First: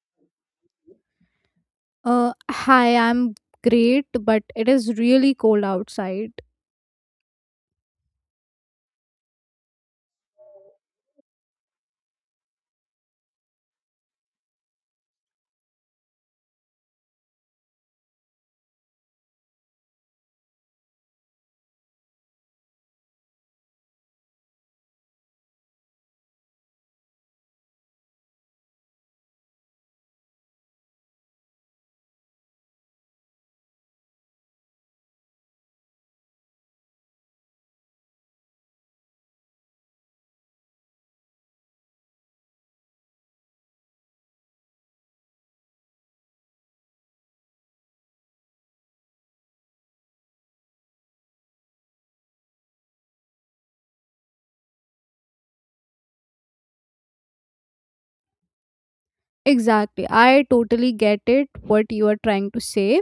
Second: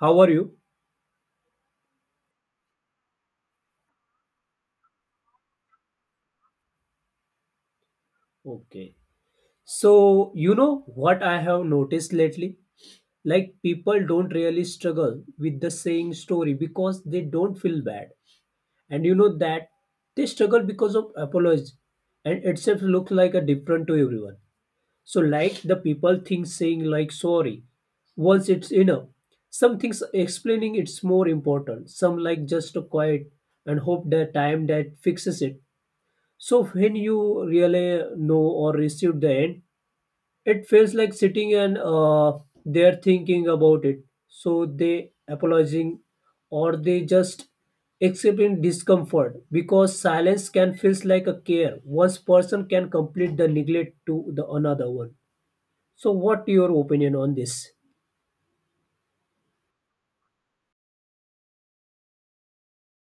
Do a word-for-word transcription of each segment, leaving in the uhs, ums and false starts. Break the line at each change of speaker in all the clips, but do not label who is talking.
How are you?
Uh, hi, I'm great, but it is really cold outside.
Okay. So, you know what I have noticed lately? Like, people don't really struggle with the same story because they don't feel bad. And you know that they struggle because of apologies and itself looks like a different to everyone. So, like, the people think saying like sorry once it's enough. Some things explaining it's more important. Some like just a quiet and hope the time that fixes it. So when you really know or receive the end, it feels like sitting and uh, they're thinking about it. So they apologizing or they just accepting discomfort because silence can feels like a care. One person can complete the neglect to the another one. So what your opinion on this?
Exactly. I totally get it, what you are trying to say.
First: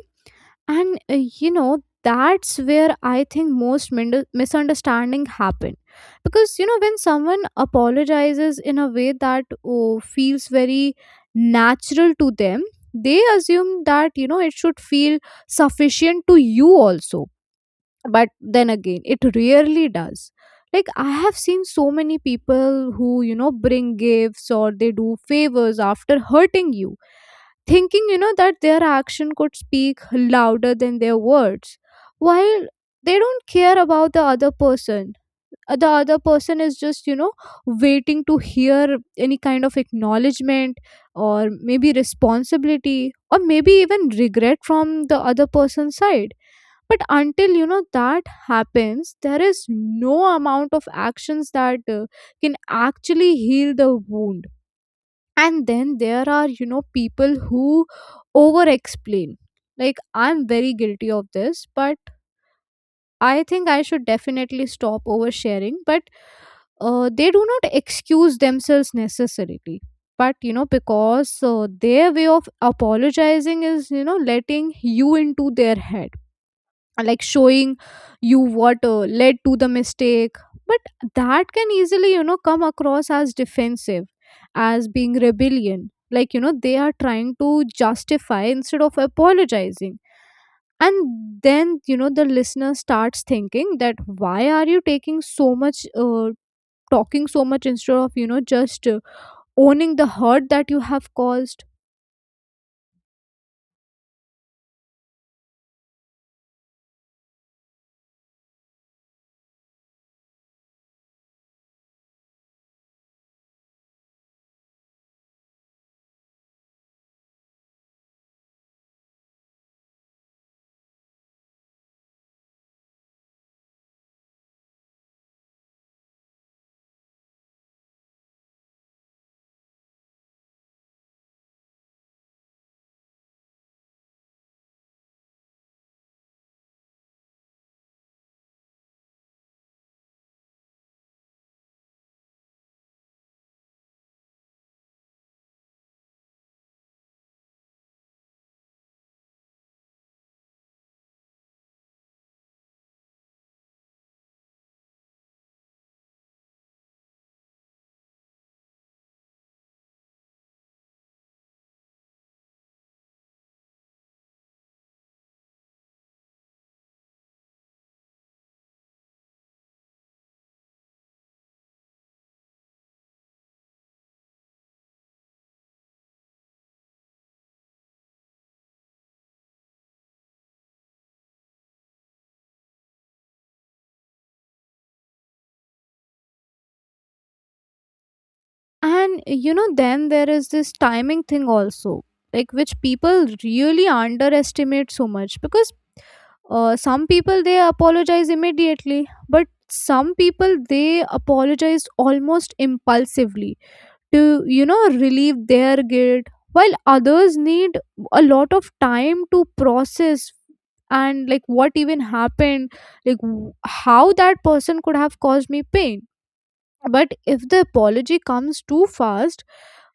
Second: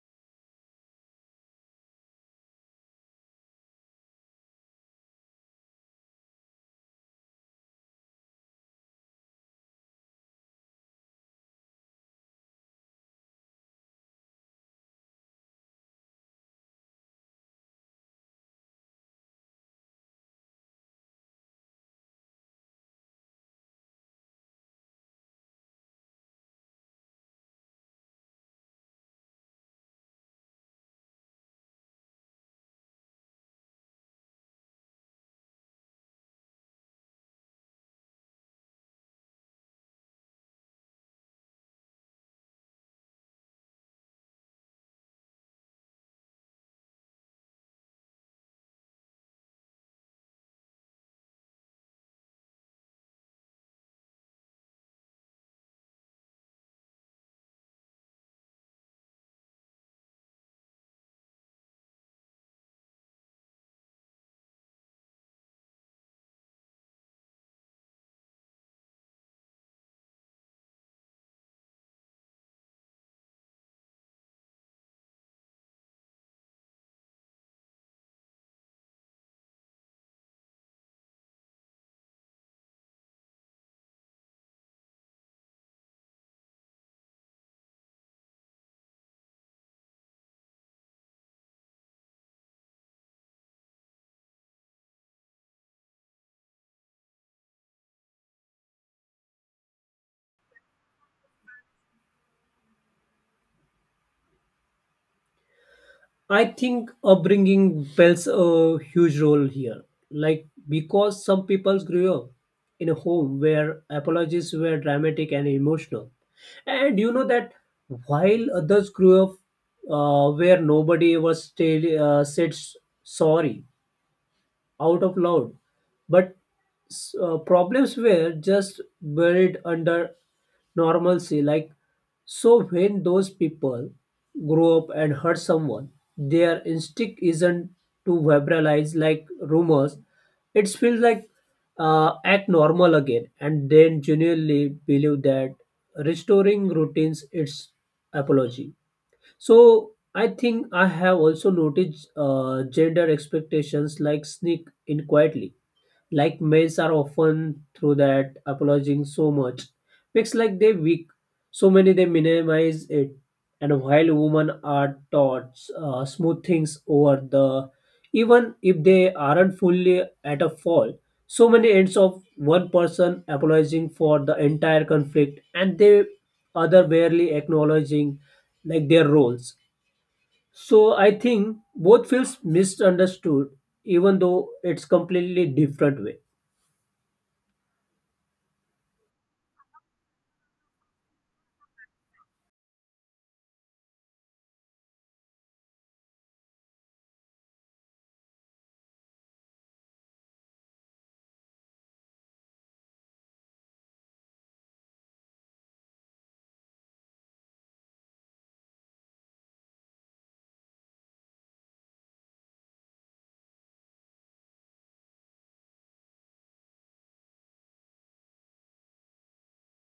And uh, you know, that's where I think most min- misunderstanding happen. Because you know, when someone apologizes in a way that oh, feels very natural to them, they assume that you know it should feel sufficient to you also, but then again it rarely does. Like I have seen so many people who you know bring gifts or they do favors after hurting you, thinking you know that their action could speak louder than their words, while they don't care about the other person. Uh, the other person is just you know waiting to hear any kind of acknowledgement, or maybe responsibility, or maybe even regret from the other person's side. But until you know that happens, there is no amount of actions that uh, can actually heal the wound. And then there are you know people who over explain, like I'm very guilty of this, but I think I should definitely stop oversharing. But uh, they do not excuse themselves necessarily, but you know because uh, their way of apologizing is you know letting you into their head, like showing you what uh, led to the mistake. But that can easily you know come across as defensive, as being rebellion, like you know they are trying to justify instead of apologizing. And then you know the listener starts thinking that why are you taking so much uh, talking so much instead of you know just uh, owning the hurt that you have caused.
I think upbringing plays a huge role here. Like, because some people grew up in a home where apologies were dramatic and emotional. And you know that while others grew up uh, where nobody ever stayed, uh, said s- sorry, out of loud but s- uh, problems were just buried under normalcy like so when those people grow up and hurt someone their instinct isn't to verbalize like rumors it feels like uh, act normal again and then genuinely believe that restoring routines its apology. So I think I have also noticed uh, gender expectations like sneak in quietly. Like males are often through that apologizing so much. Makes like they weak. So many they minimize it. And while women are taught uh, smooth things over the even if they aren't fully at a fall. So many ends of one person apologizing for the entire conflict and they other barely acknowledging like their roles. So I think both feels misunderstood, even though it's completely different way.
And you know, then there is this timing thing also, like which people really underestimate so much. Because uh, some people they apologize immediately, but some people they apologize almost impulsively to you know relieve their guilt, while others need a lot of time to process and like what even happened, like w- how that person could have caused me pain. But if the apology comes too fast,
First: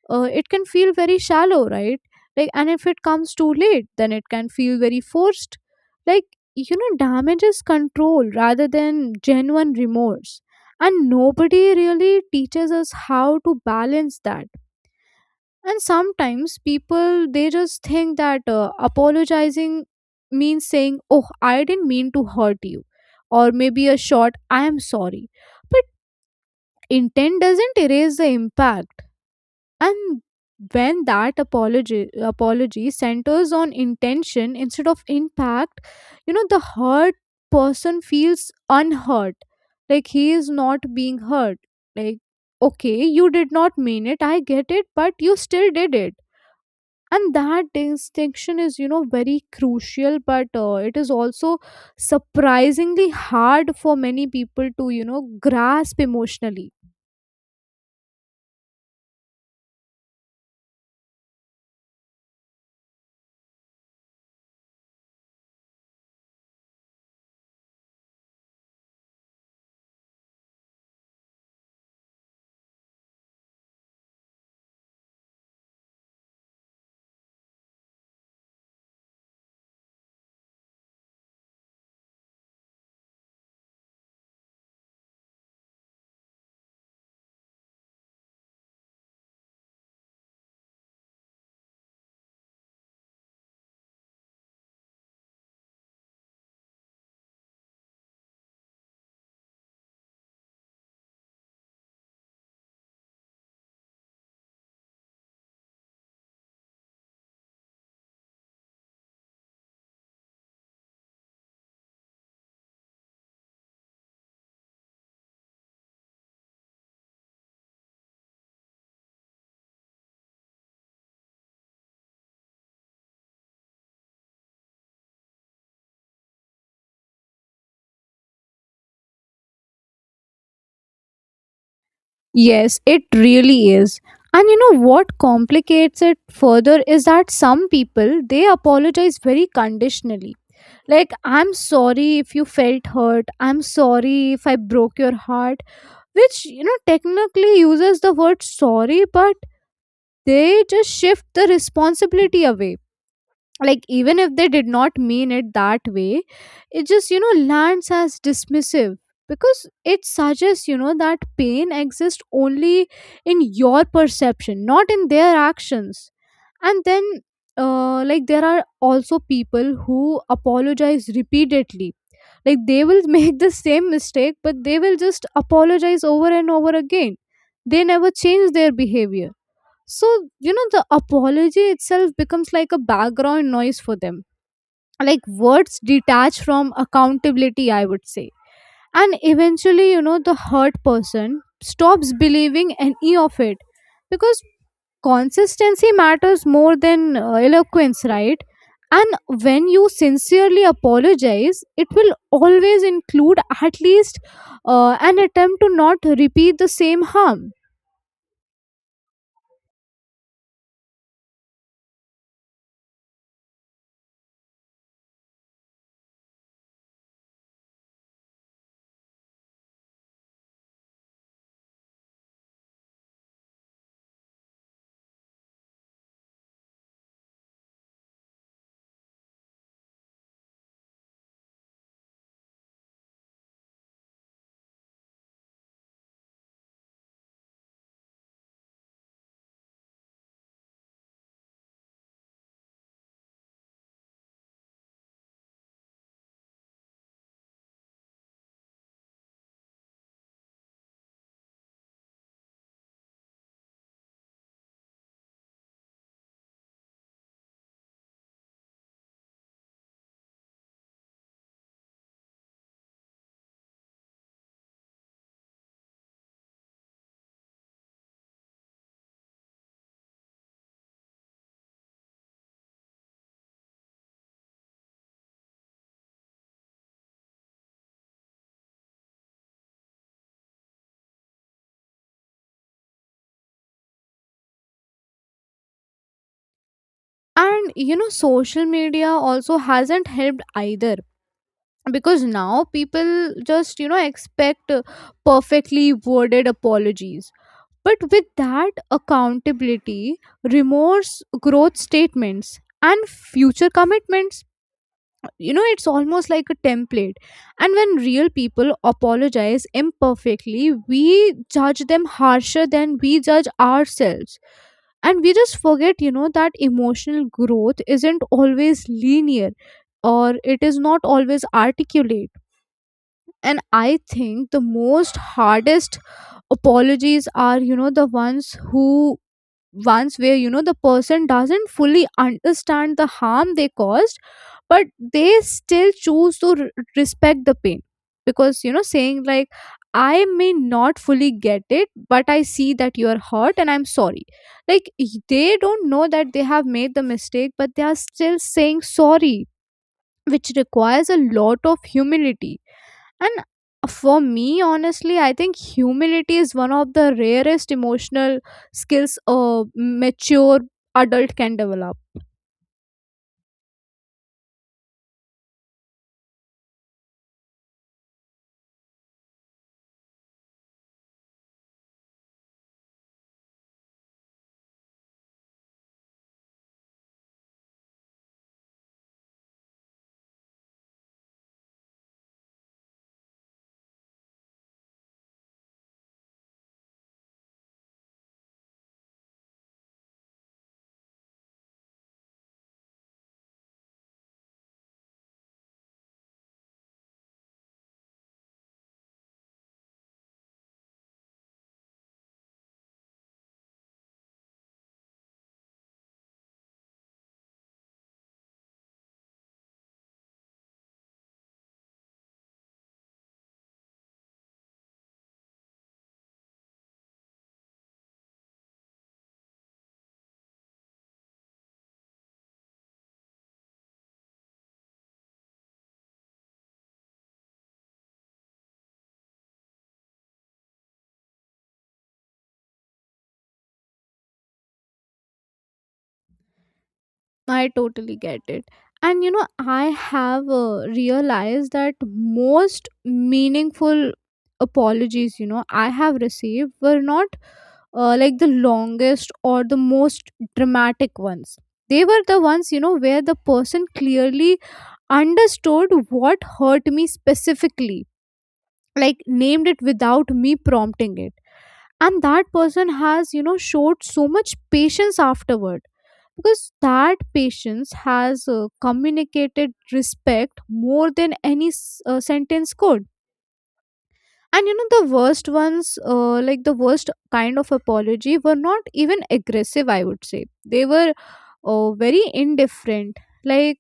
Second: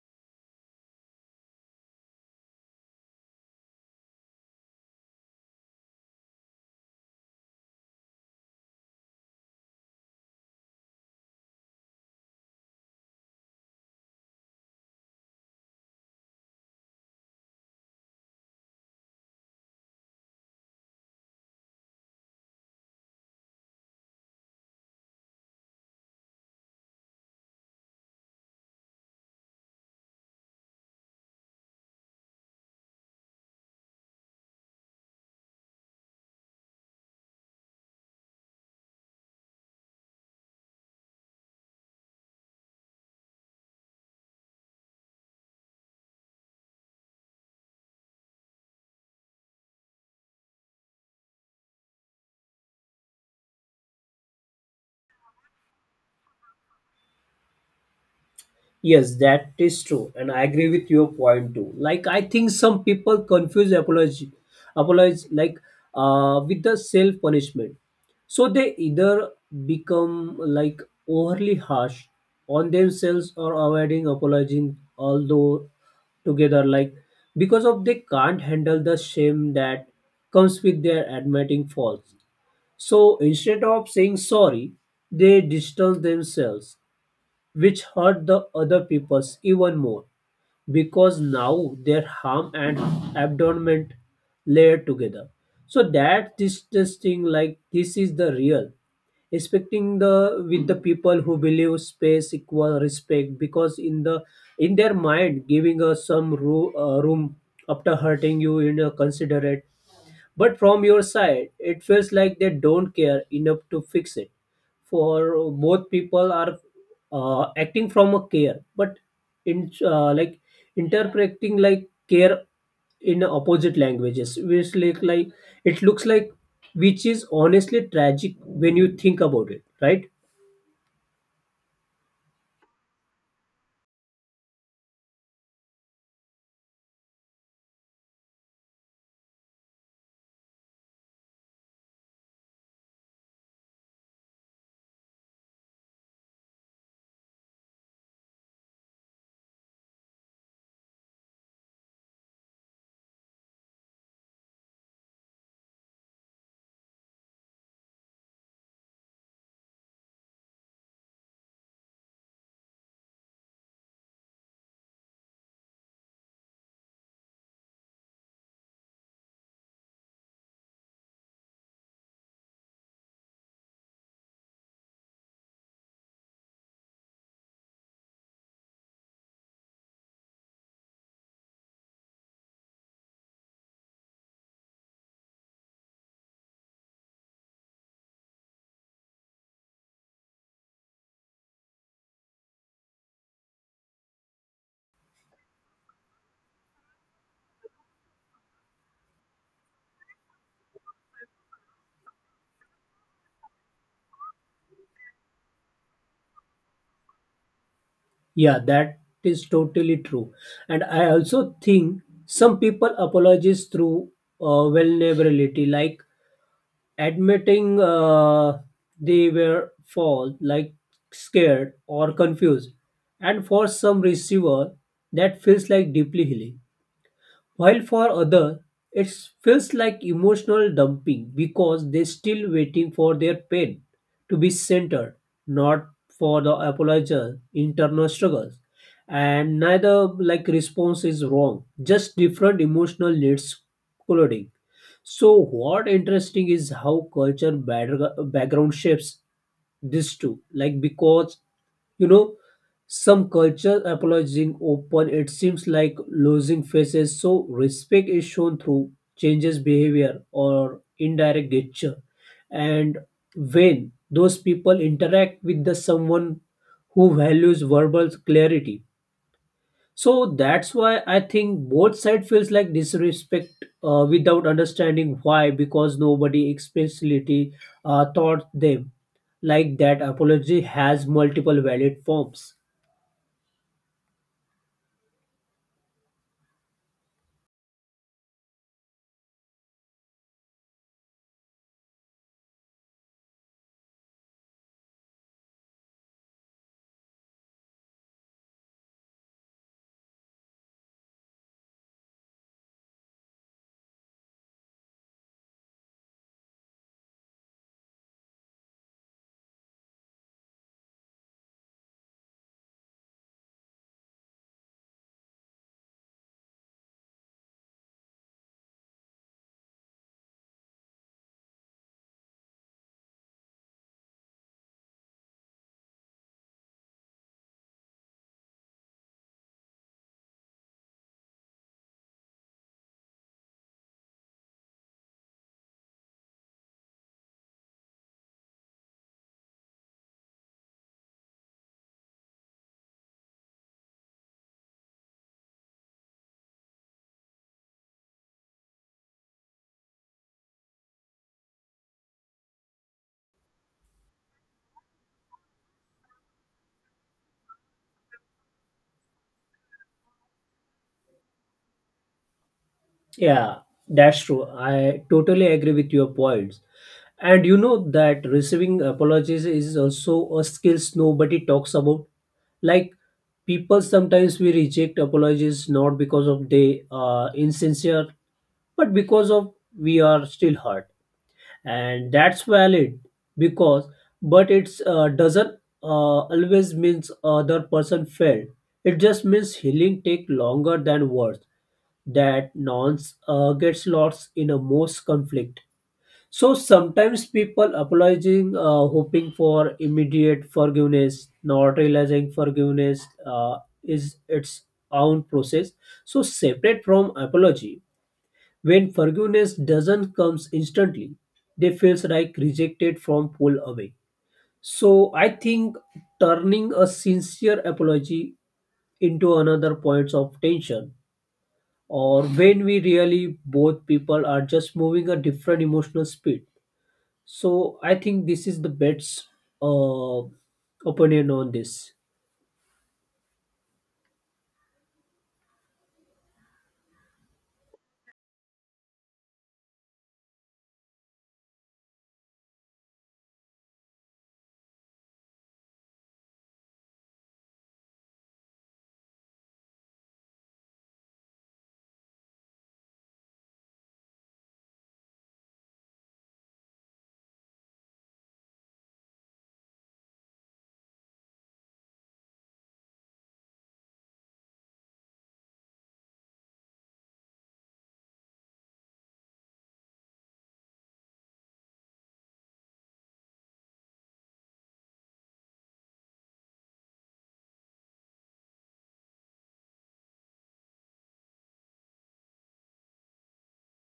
uh, it can feel very shallow, right? Like, and if it comes too late, then it can feel very forced, like you know damage is control rather than genuine remorse. And nobody really teaches us how to balance that. And sometimes people they just think that uh, apologizing means saying oh I didn't mean to hurt you, or maybe a short I am sorry. Intent doesn't erase the impact. And when that apology apology centers on intention instead of impact, you know the hurt person feels unhurt, like he is not being hurt. Like okay you did not mean it, I get it, but you still did it. And that distinction is you know very crucial, but uh, it is also surprisingly hard for many people to you know grasp emotionally.
Yes, that is true, and I agree with your point too. Like I think some people confuse apology, apology like uh, with the self punishment. So they either become like overly harsh on themselves or avoiding apologizing, although together like because of they can't handle the shame that comes with their admitting faults. So instead of saying sorry, they distance themselves, which hurt the other people's even more because now their harm and abandonment layer together. So that distancing, like this, is the real respecting the with the people who believe space equal respect because in the in their mind giving us some ru- uh, room after hurting you in a considerate but from your side, it feels like they don't care enough to fix it. For both people are uh, acting from a care, but in uh, like interpreting like care in opposite languages, which like like it looks like, which is honestly tragic when you think about it, right?
Yes, it really is. And you know what complicates it further is that some people they apologize very conditionally. Like, I'm sorry if you felt hurt, I'm sorry if I broke your heart, which you know technically uses the word sorry, but they just shift the responsibility away. Like even if they did not mean it that way, it just you know lands as dismissive, because it suggests you know that pain exists only in your perception, not in their actions. And then uh, like there are also people who apologize repeatedly, like they will make the same mistake but they will just apologize over and over again. They never change their behavior. So you know the apology itself becomes like a background noise for them, like words detached from accountability, I would say. And eventually you know the hurt person stops believing any of it, because consistency matters more than uh, eloquence, right? And when you sincerely apologize, it will always include at least uh, an attempt to not repeat the same harm.
Yeah, that is totally true. And I also think some people apologize through uh, vulnerability, like admitting uh, they were fall like scared or confused and for some receiver that feels like deeply healing while for other it feels like emotional dumping because they are still waiting for their pain to be centered, not for the apologize internal struggles and neither like response is wrong, just different emotional needs colliding. So what interesting is how culture backgr- background shapes this too. Like because you know some culture apologizing open it seems like losing faces so respect is shown through changes behavior or indirect gesture and when those people interact with the someone who values verbal clarity so that's why I think both side feels like disrespect uh, without understanding why, because nobody explicitly uh, taught them like that. Apology has multiple valid forms.
And you know, social media also hasn't helped either, because now people just, you know, expect uh, perfectly worded apologies. But with that accountability, remorse, growth statements, and future commitments, you know it's almost like a template. And when real people apologize imperfectly, we judge them harsher than we judge ourselves. And we just forget you know that emotional growth isn't always linear, or it is not always articulate. And I think the most hardest apologies are you know the ones who ones where you know the person doesn't fully understand the harm they caused, but they still choose to r- respect the pain. Because you know saying like I may not fully get it, but I see that you are hurt and I'm sorry. Like y- they don't know that they have made the mistake, but they are still saying sorry, which requires a lot of humility. And for me, honestly, I think humility is one of the rarest emotional skills a mature adult can develop.
Yeah, that's true. I totally agree with your points. And you know that receiving apologies is also a skill nobody talks about. Like people sometimes we reject apologies not because of they are insincere, but because of we are still hurt, and that's valid because but it's uh, doesn't uh, always means other person failed. It just means healing take longer than words. That nonce uh, gets lost in a most conflict. So sometimes people apologizing, uh, hoping for immediate forgiveness, not realizing forgiveness uh, is its own process. So separate from apology, when forgiveness doesn't comes instantly, they feels like rejected from pull away. So I think turning a sincere apology into another points of tension or when we really both people are just moving a different emotional speed, so I think this is the best uh, opinion on this.
I totally get it. And you know, I have uh, realized that most meaningful apologies, you know, I have received were not uh, like the longest or the most dramatic ones. They were the ones, you know, where the person clearly understood what hurt me specifically, like named it without me prompting it. And that person has you know showed so much patience afterward, because that patience has uh, communicated respect more than any s- uh, sentence could. And you know the worst ones, uh, like the worst kind of apology were not even aggressive, I would say they were uh, very indifferent. Like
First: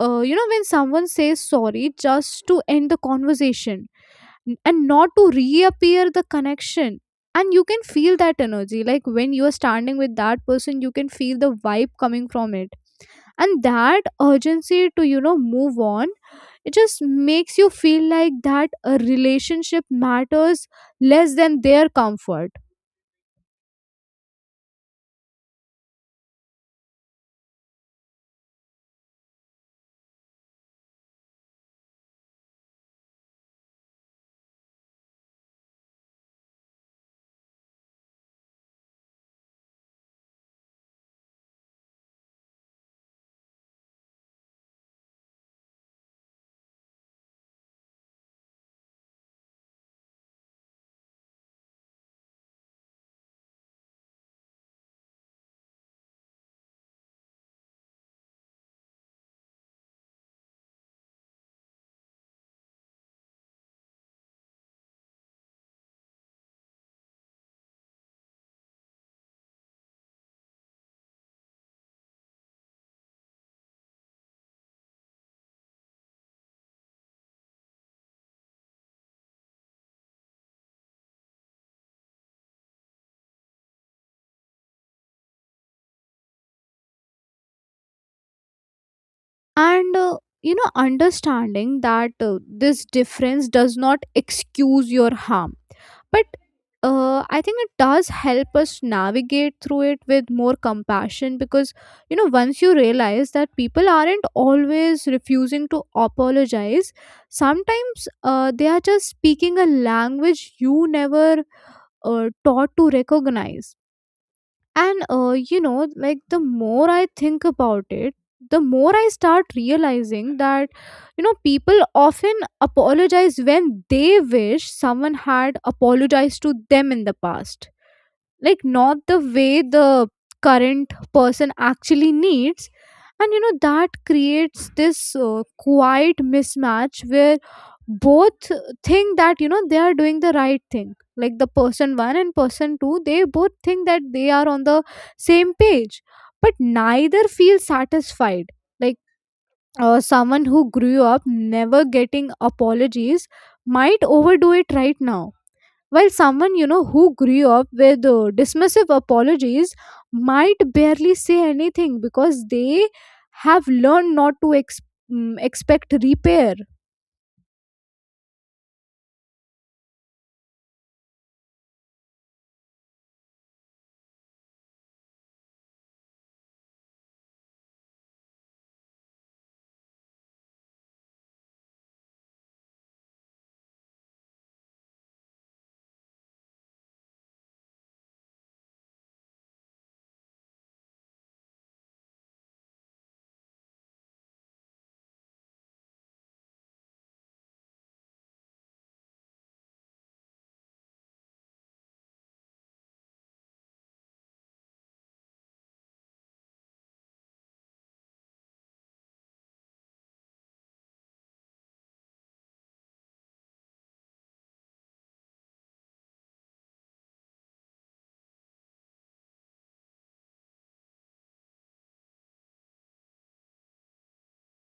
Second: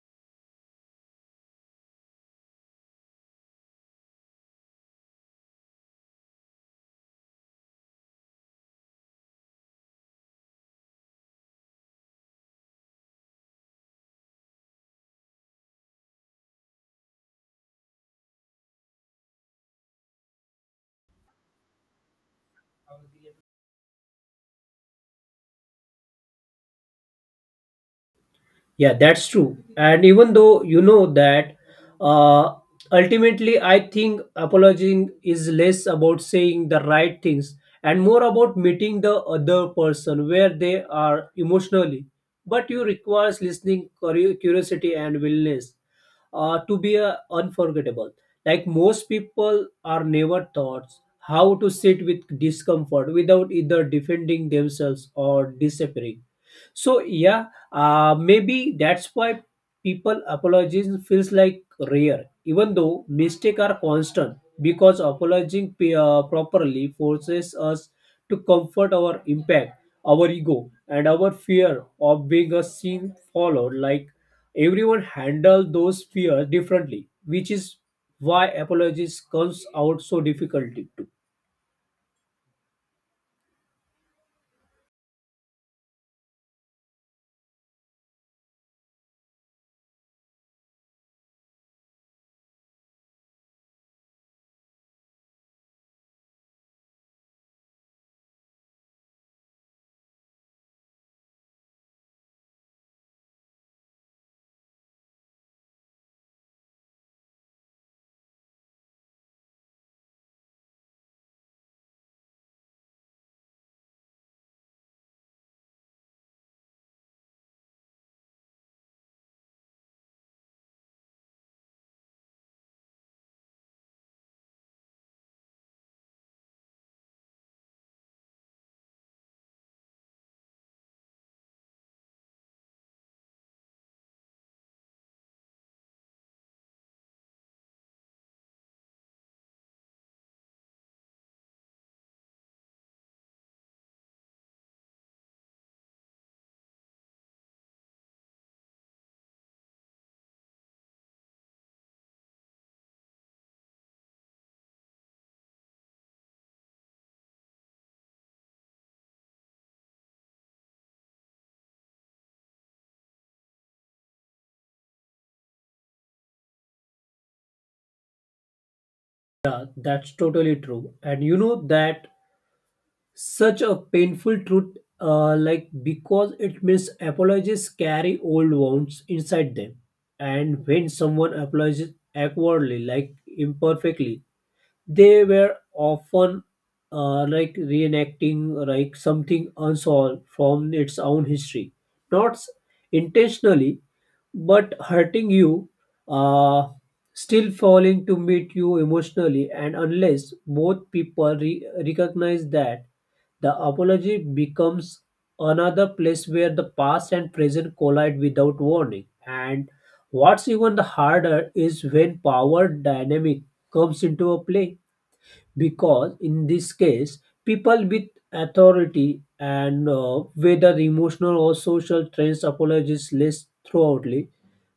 uh, you know when someone says sorry just to end the conversation, n- and not to reappear the connection. And you can feel that energy, like when you are standing with that person you can feel the vibe coming from it, and that urgency to you know move on, it just makes you feel like that a relationship matters less than their comfort.
Yeah, that's true. And even though you know that, uh, ultimately, I think apologizing is less about saying the right things and more about meeting the other person where they are emotionally. But you requires listening, curi- curiosity, and willingness uh, to be uh, unforgettable. Like most people are never taught how to sit with discomfort without either defending themselves or disappearing. So yeah, uh, maybe that's why people apologizing feels like rare, even though mistakes are constant. Because apologizing p- uh, properly forces us to comfort our impact, our ego, and our fear of being a seen followed. Like everyone handle those fears differently, which is why apologies comes out so difficult to.
And uh, you know understanding that uh, this difference does not excuse your harm, but uh, I think it does help us navigate through it with more compassion. Because you know once you realize that people aren't always refusing to apologize, sometimes uh, they are just speaking a language you never uh, taught to recognize. And uh, you know, like the more I think about it, the more I start realizing that, you know, people often apologize when they wish someone had apologized to them in the past, like not the way the current person actually needs. And you know that creates this uh, quiet mismatch where both think that you know they are doing the right thing, like the person one and person two, they both think that they are on the same page, but neither feels satisfied. Like uh, someone who grew up never getting apologies might overdo it right now, while someone you know who grew up with uh, dismissive apologies might barely say anything because they have learned not to ex- mm, expect repair.
Yeah, that's totally true. And you know that such a painful truth, uh, like because it means apologies carry old wounds inside them, and when someone apologizes awkwardly, like imperfectly, they were often uh, like reenacting like something unsolved from its own history, not s- intentionally, but hurting you, uh, still falling to meet you emotionally, and unless both people re- recognize that the apology becomes another place where the past and present collide without warning. And what's even the harder is when power dynamic comes into a play because in this case people with authority and uh, whether emotional or social trends apologize less throughoutly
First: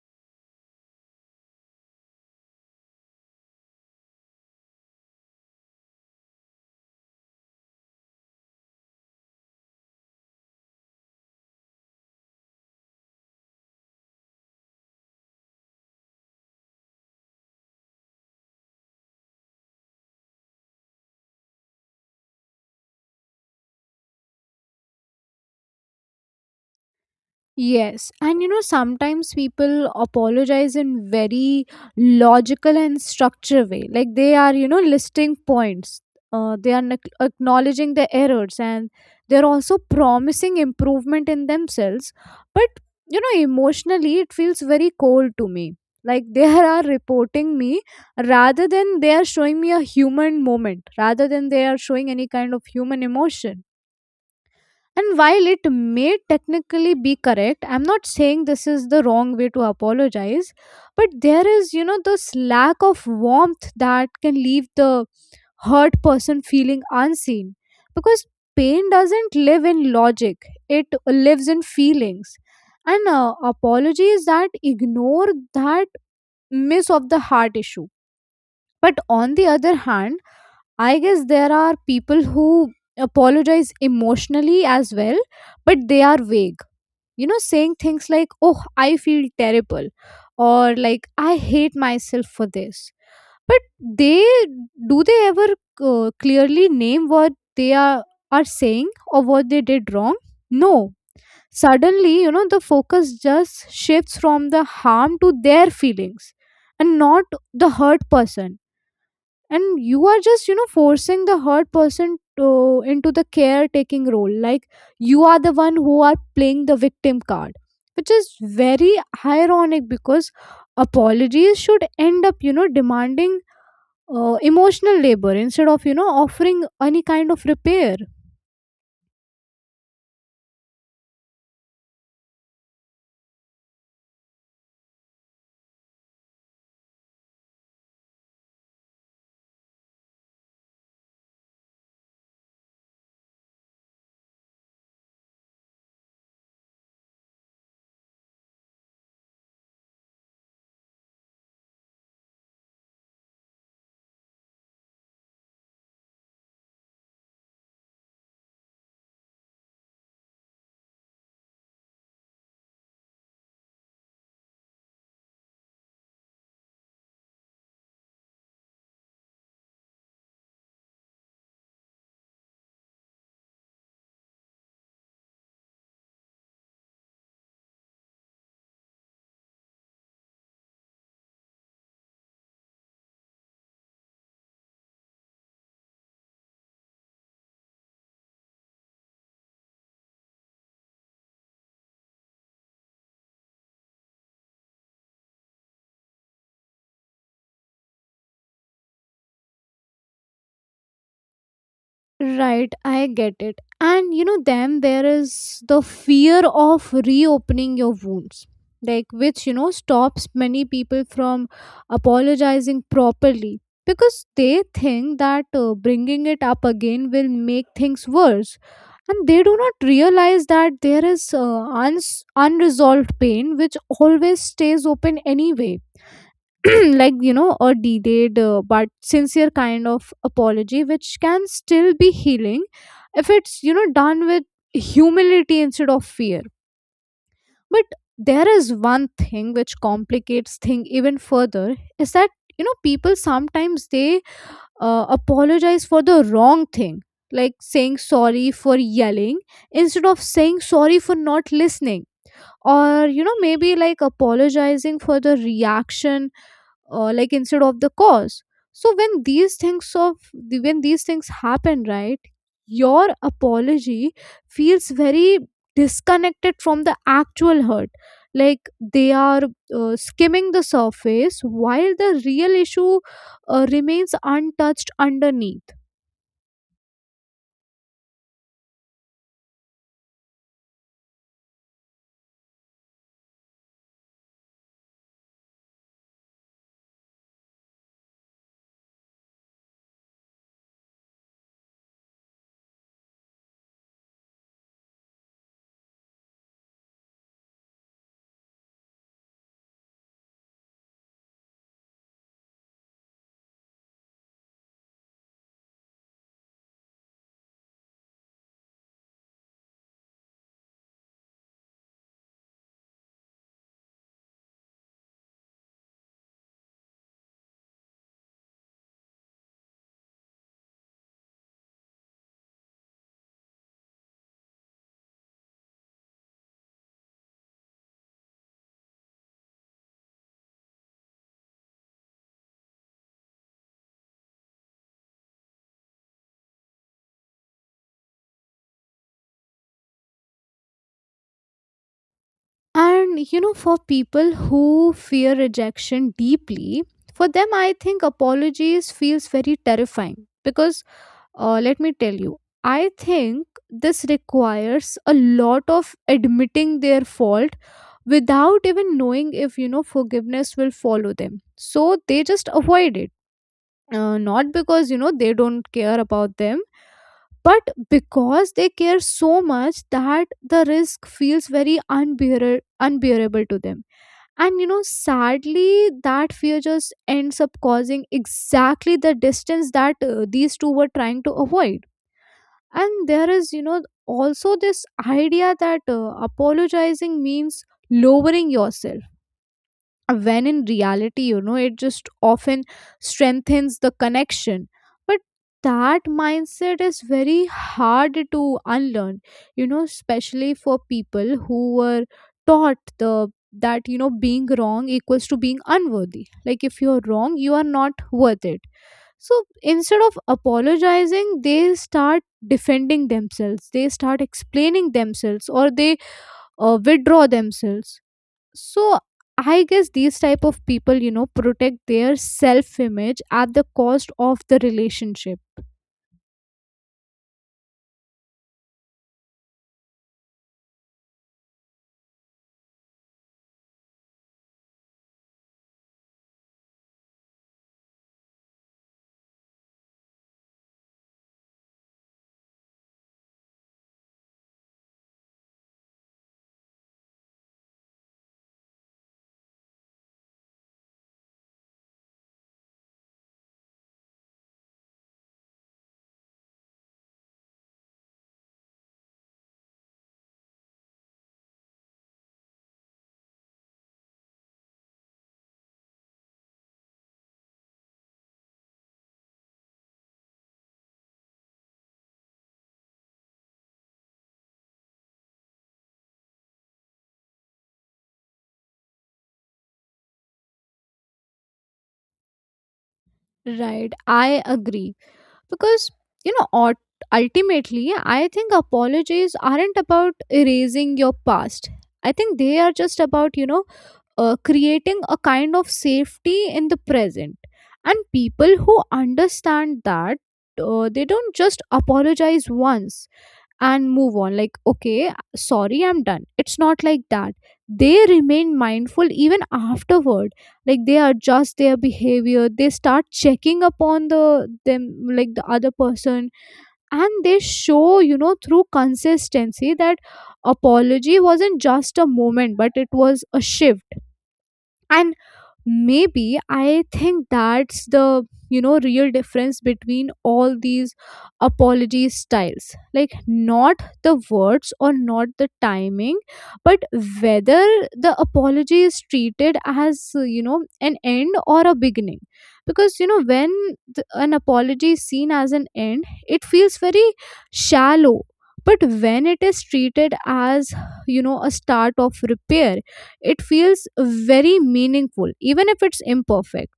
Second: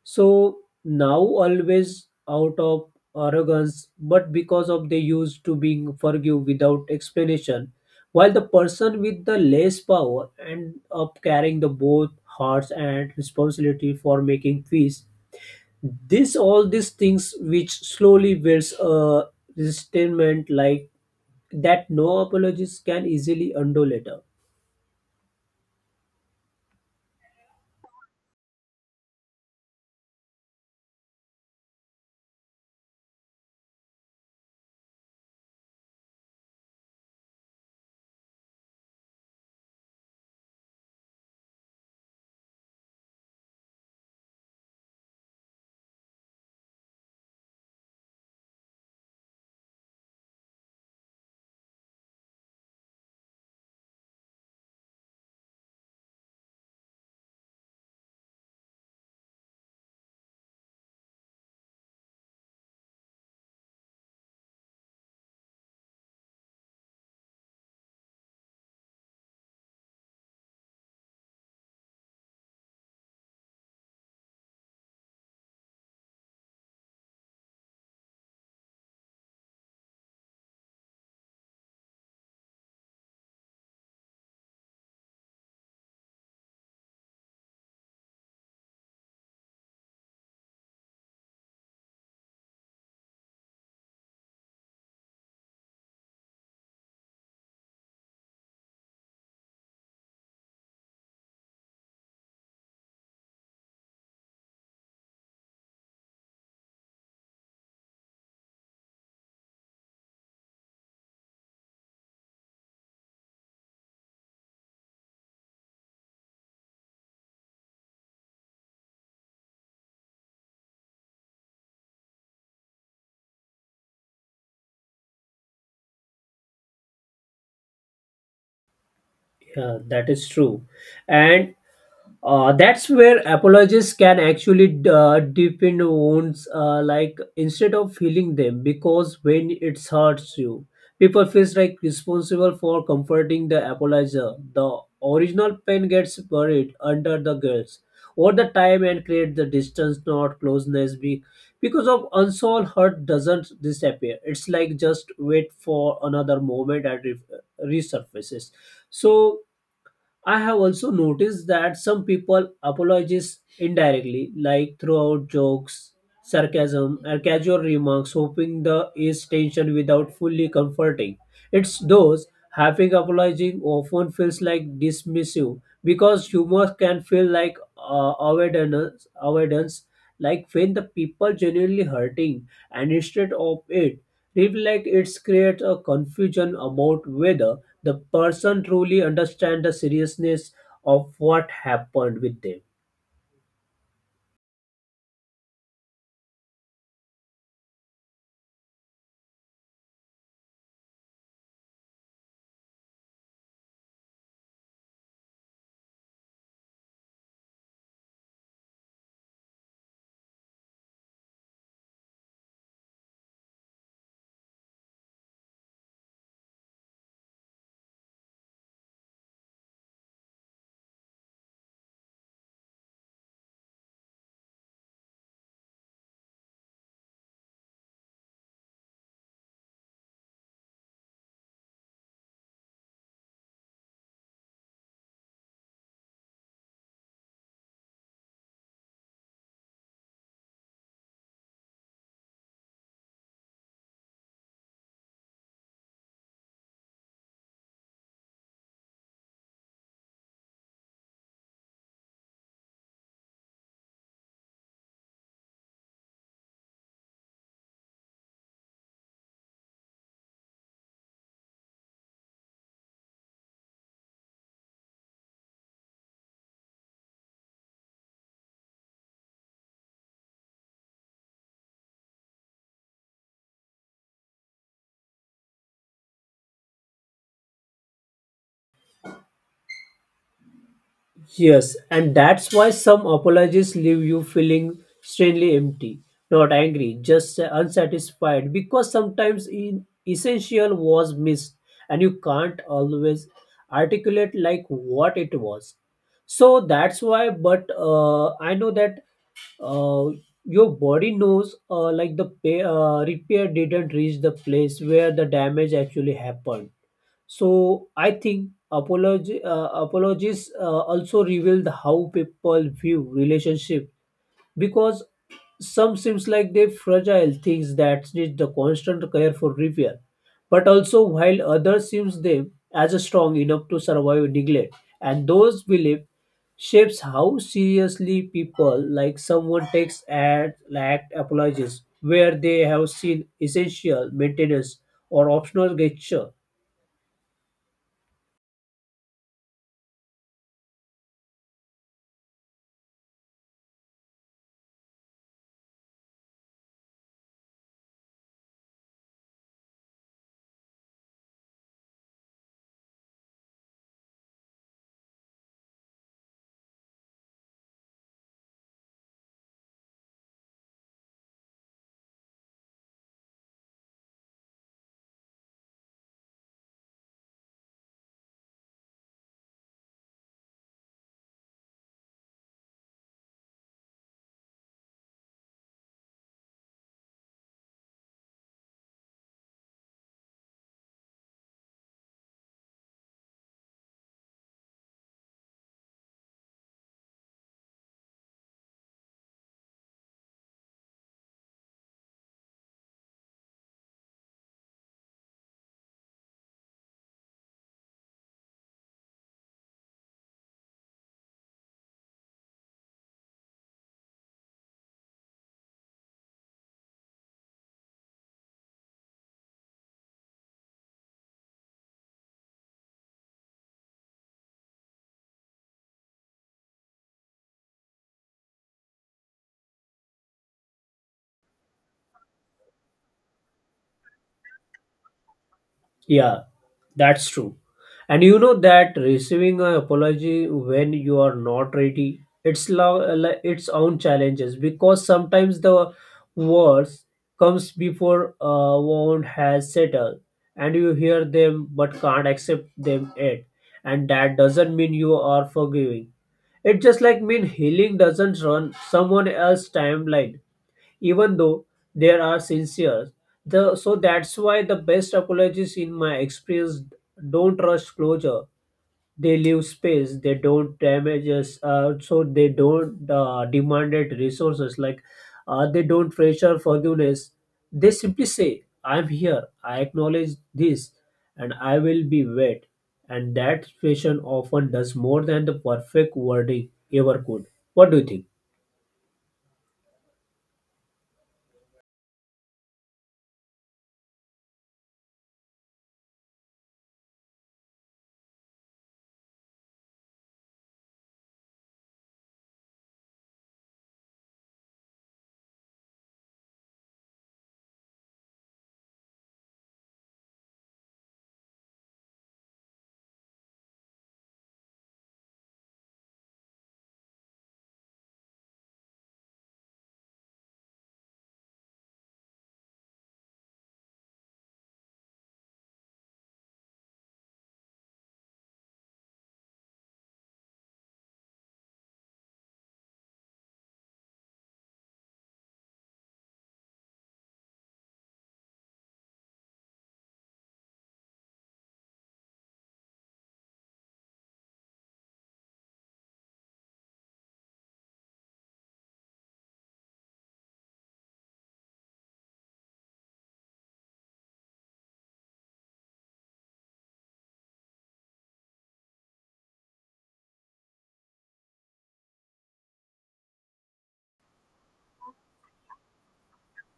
so now always out of arrogance but because of they used to being forgive without explanation while the person with the less power end up carrying the both hearts and responsibility for making peace. This all these things which slowly builds a resentment like that no apologies can easily undo later.
Yes, and you know, sometimes people apologize in very logical and structure way. Like they are, you know, listing points. Uh, they are nec- acknowledging the errors, and they're also promising improvement in themselves. But you know, emotionally, it feels very cold to me. Like they are reporting me rather than they are showing me a human moment, rather than they are showing any kind of human emotion. And while it may technically be correct, I'm not saying this is the wrong way to apologize, but there is, you know, this lack of warmth that can leave the hurt person feeling unseen. Because pain doesn't live in logic, it lives in feelings. And uh, apologies that ignore that miss of the heart issue. But on the other hand, I guess there are people who apologize emotionally as well, but they are vague. You know, saying things like, oh, I feel terrible, or like, I hate myself for this. But they do they ever uh, clearly name what they are, are saying or what they did wrong? No. Suddenly, you know, the focus just shifts from the harm to their feelings, and not the hurt person. And you are just you know forcing the hurt person to, into the caretaking role, like you are the one who are playing the victim card, which is very ironic. Because apologies should end up you know demanding uh, emotional labor instead of you know offering any kind of repair.
Yeah, that is true. And Uh, that's where apologies can actually uh, deepen wounds, uh, like instead of healing them, because when it hurts you, people feels like responsible for comforting the apologizer. The original pain gets buried under the guilt or the time and create the distance, not closeness. Be- because of unsolved hurt doesn't disappear. It's like just wait for another moment and re- resurfaces. So I have also noticed that some people apologize indirectly, like throughout jokes, sarcasm, or casual remarks, hoping the ease tension without fully comforting. It's those having apologizing often feels like dismissive because humor can feel like uh, avoidance, avoidance, like when the people genuinely hurting, and instead of it, reflect it creates a confusion about whether the person truly understands the seriousness of what happened with them.
Right, I get it. And you know, then there is the fear of reopening your wounds, like which you know stops many people from apologizing properly, because they think that uh, bringing it up again will make things worse, and they do not realize that there is uh, uns- unresolved pain which always stays open anyway. like you know a delayed uh, but sincere kind of apology which can still be healing if it's you know done with humility instead of fear. But there is one thing which complicates thing even further is that you know people sometimes they uh, apologize for the wrong thing, like saying sorry for yelling instead of saying sorry for not listening, or you know maybe like apologizing for the reaction, uh, like instead of the cause. So when these things of the- when these things happen, right, your apology feels very disconnected from the actual hurt, like they are uh, skimming the surface while the real issue uh, remains untouched underneath.
Yes, and that's why some apologies leave you feeling strangely empty, not angry, just unsatisfied, because sometimes in essential was missed and you can't always articulate like what it was. So that's why, but uh, I know that uh, your body knows uh, like the pay, uh, repair didn't reach the place where the damage actually happened. So I think apology, uh, apologies uh, also revealed how people view relationship because some seems like they fragile things that need the constant care for repair, but also while others seems them as strong enough to survive neglect, and those belief shapes how seriously people like someone takes and act apologies where they have seen essential maintenance or optional gesture.
And you know for people who fear rejection deeply, for them I think apologies feels very terrifying, because Uh, let me tell you, I think this requires a lot of admitting their fault without even knowing if you know forgiveness will follow them, so they just avoid it, uh, not because you know they don't care about them, but because they care so much that the risk feels very unbearable unbearable to them. And you know sadly, that fear just ends up causing exactly the distance that uh, these two were trying to avoid. And there is, you know also this idea that uh, apologizing means lowering yourself. Uh, when in reality you know it just often strengthens the connection, but that mindset is very hard to unlearn, you know especially for people who were taught the that you know being wrong equals to being unworthy, like if you're wrong you are not worth it. So instead of apologizing, they start defending themselves, they start explaining themselves, or they uh, withdraw themselves. So I guess these type of people, you know, protect their self image at the cost of the relationship.
Yeah. That's true. And you know that receiving an apology when you are not ready, it's lo- li- its own challenges because sometimes the words comes before a wound has settled, and you hear them but can't accept them yet, and that doesn't mean you are forgiving. It just like mean healing doesn't run someone else's timeline even though they are sincere. The, so that's why the best apologies in my experience don't rush closure. They leave space. They don't damage us. Uh, so they don't uh, demand it resources like uh, they don't pressure forgiveness. They simply say, "I'm here. I acknowledge this, and I will be wet." And that expression often does more than the perfect wording ever could. What do you think?
Right, I agree. Because you know ult- ultimately I think apologies aren't about erasing your past. I think they are just about, you know uh, creating a kind of safety in the present, and people who understand that, uh, they don't just apologize once and move on, like, okay, sorry, I'm done. It's not like that. They remain mindful even afterward, like they adjust their behavior, they start checking upon the them, like the other person. And they show, you know through consistency, that apology wasn't just a moment but it was a shift. And maybe I think that's the, you know real difference between all these apology styles, like not the words or not the timing, but whether the apology is treated as uh, you know an end or a beginning. Because you know when th- an apology is seen as an end, it feels very shallow. But when it is treated as, you know a start of repair, it feels very meaningful even if it's imperfect.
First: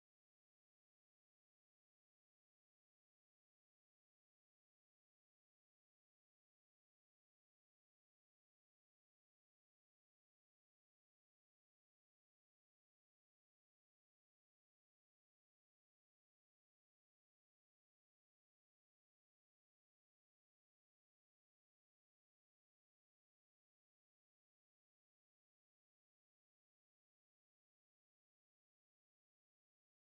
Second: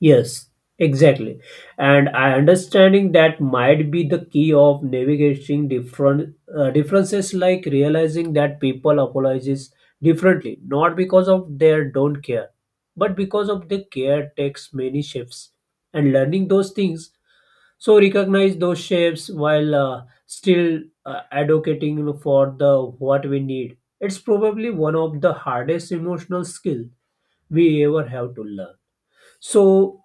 Yes, exactly. And I understanding that might be the key of navigating different uh, differences, like realizing that people apologise differently, not because of their don't care, but because of the care takes many shifts. And learning those things, so recognize those shapes while uh, still uh, advocating for the what we need. It's probably one of the hardest emotional skill we ever have to learn. So,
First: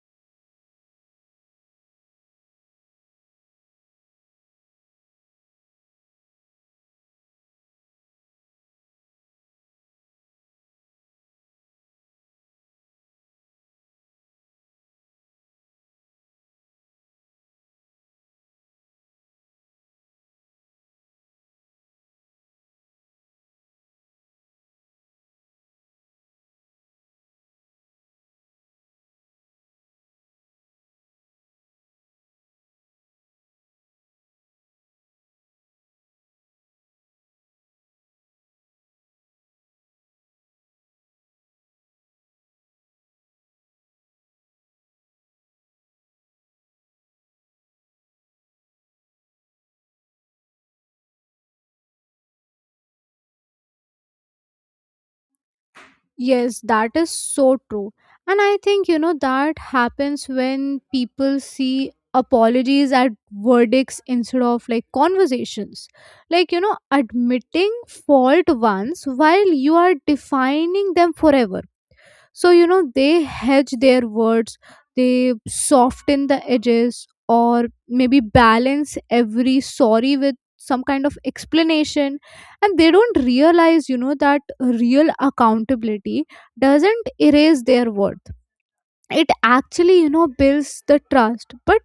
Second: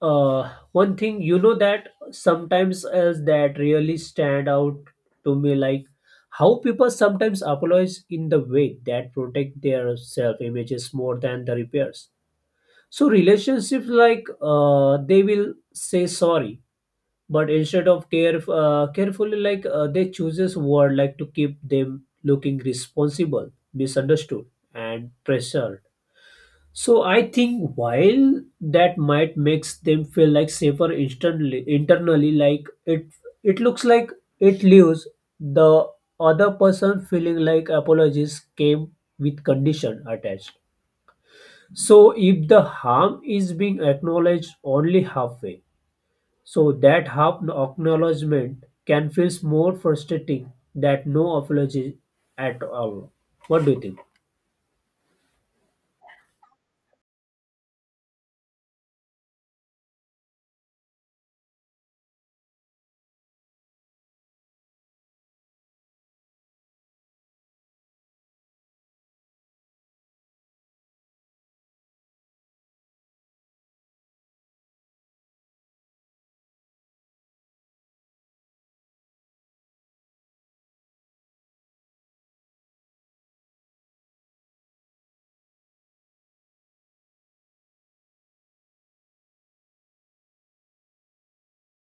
uh, one thing you know that sometimes else that really stand out to me, like how people sometimes apologize in the way that protect their self images more than the repairs. So relationships like uh, they will say sorry, but instead of care uh, carefully, like uh, they chooses word like to keep them looking responsible, misunderstood, and pressured so I think while that might makes them feel like safer instantly internally, like it it looks like it leaves the other person feeling like apologies came with condition attached. So if the harm is being acknowledged only halfway, so that half acknowledgement can feel more frustrating than no apology at all. What do you think?
Yes, that is so true. And I think, you know, that happens when people see apologies at verdicts instead of like conversations. Like, you know, admitting fault once while you are defining them forever. So, you know, they hedge their words, they soften the edges, or maybe balance every sorry with some kind of explanation. And they don't realize, you know, that real accountability doesn't erase their worth. It actually, you know, builds the trust. But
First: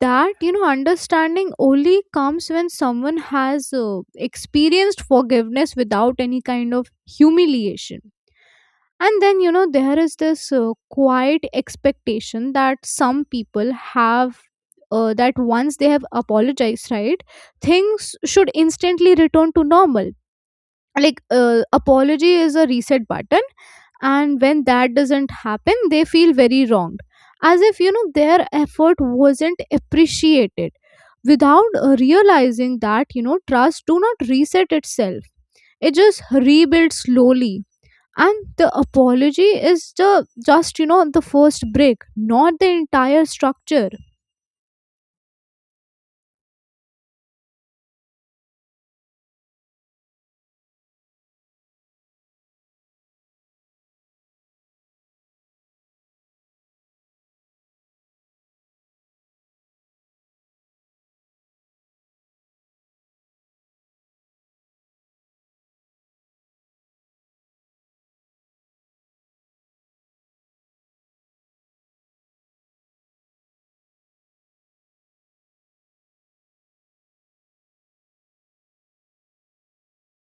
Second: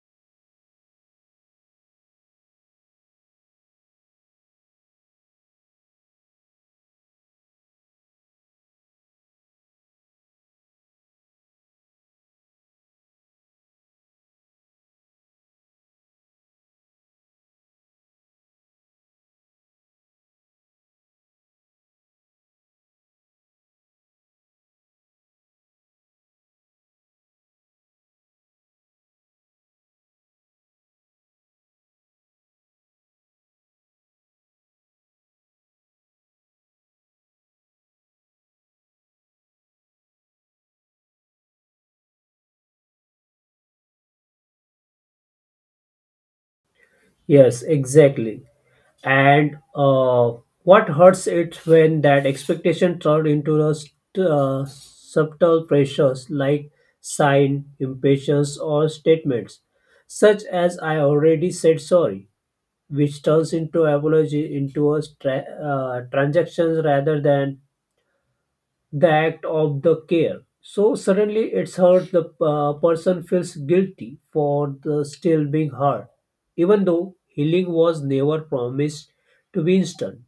that, you know, understanding only comes when someone has uh, experienced forgiveness without any kind of humiliation. And then, you know, there is this uh, quiet expectation that some people have, uh, that once they have apologized, right, things should instantly return to normal. Like, uh, apology is a reset button, and when that doesn't happen, they feel very wronged. As if, you know, their effort wasn't appreciated, without uh, realizing that, you know, trust do not reset itself. It just rebuilds slowly, and the apology is the just you know the first break, not the entire structure.
Yes, exactly. And uh, what hurts it when that expectation turned into a st- uh, subtle pressures like sign, impatience, or statements such as "I already said sorry," which turns into apology into a tra- uh, transactions rather than the act of the care. So suddenly, it's hurt. The uh, person feels guilty for the still being hurt, even though healing was never promised to be instant.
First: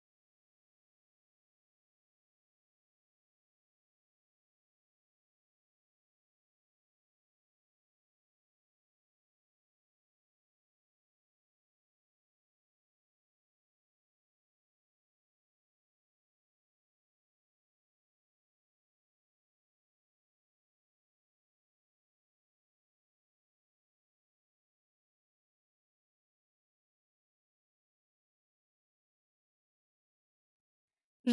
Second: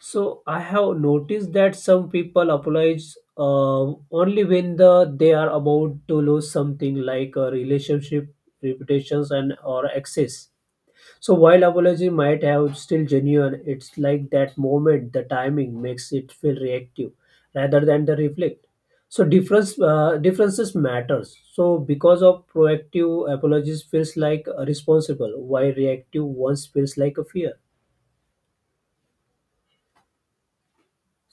So I have noticed that some people apologize uh, only when the they are about to lose something like a relationship, reputations, and or access. So while apology might have still genuine, it's like that moment, the timing makes it feel reactive rather than the reflect. So difference uh, differences matters. So because of proactive apologies feels like responsible, while reactive ones feels like a fear.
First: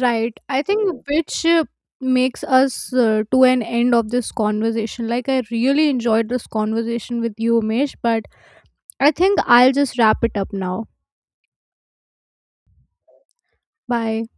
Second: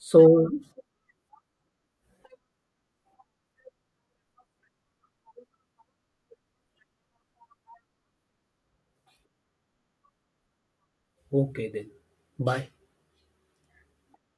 Right, I think, which uh, makes us, uh, to an end of this conversation. Like, I really enjoyed this conversation with you, Umesh, but I think I'll just wrap it up now.
okay then, bye.
Bye.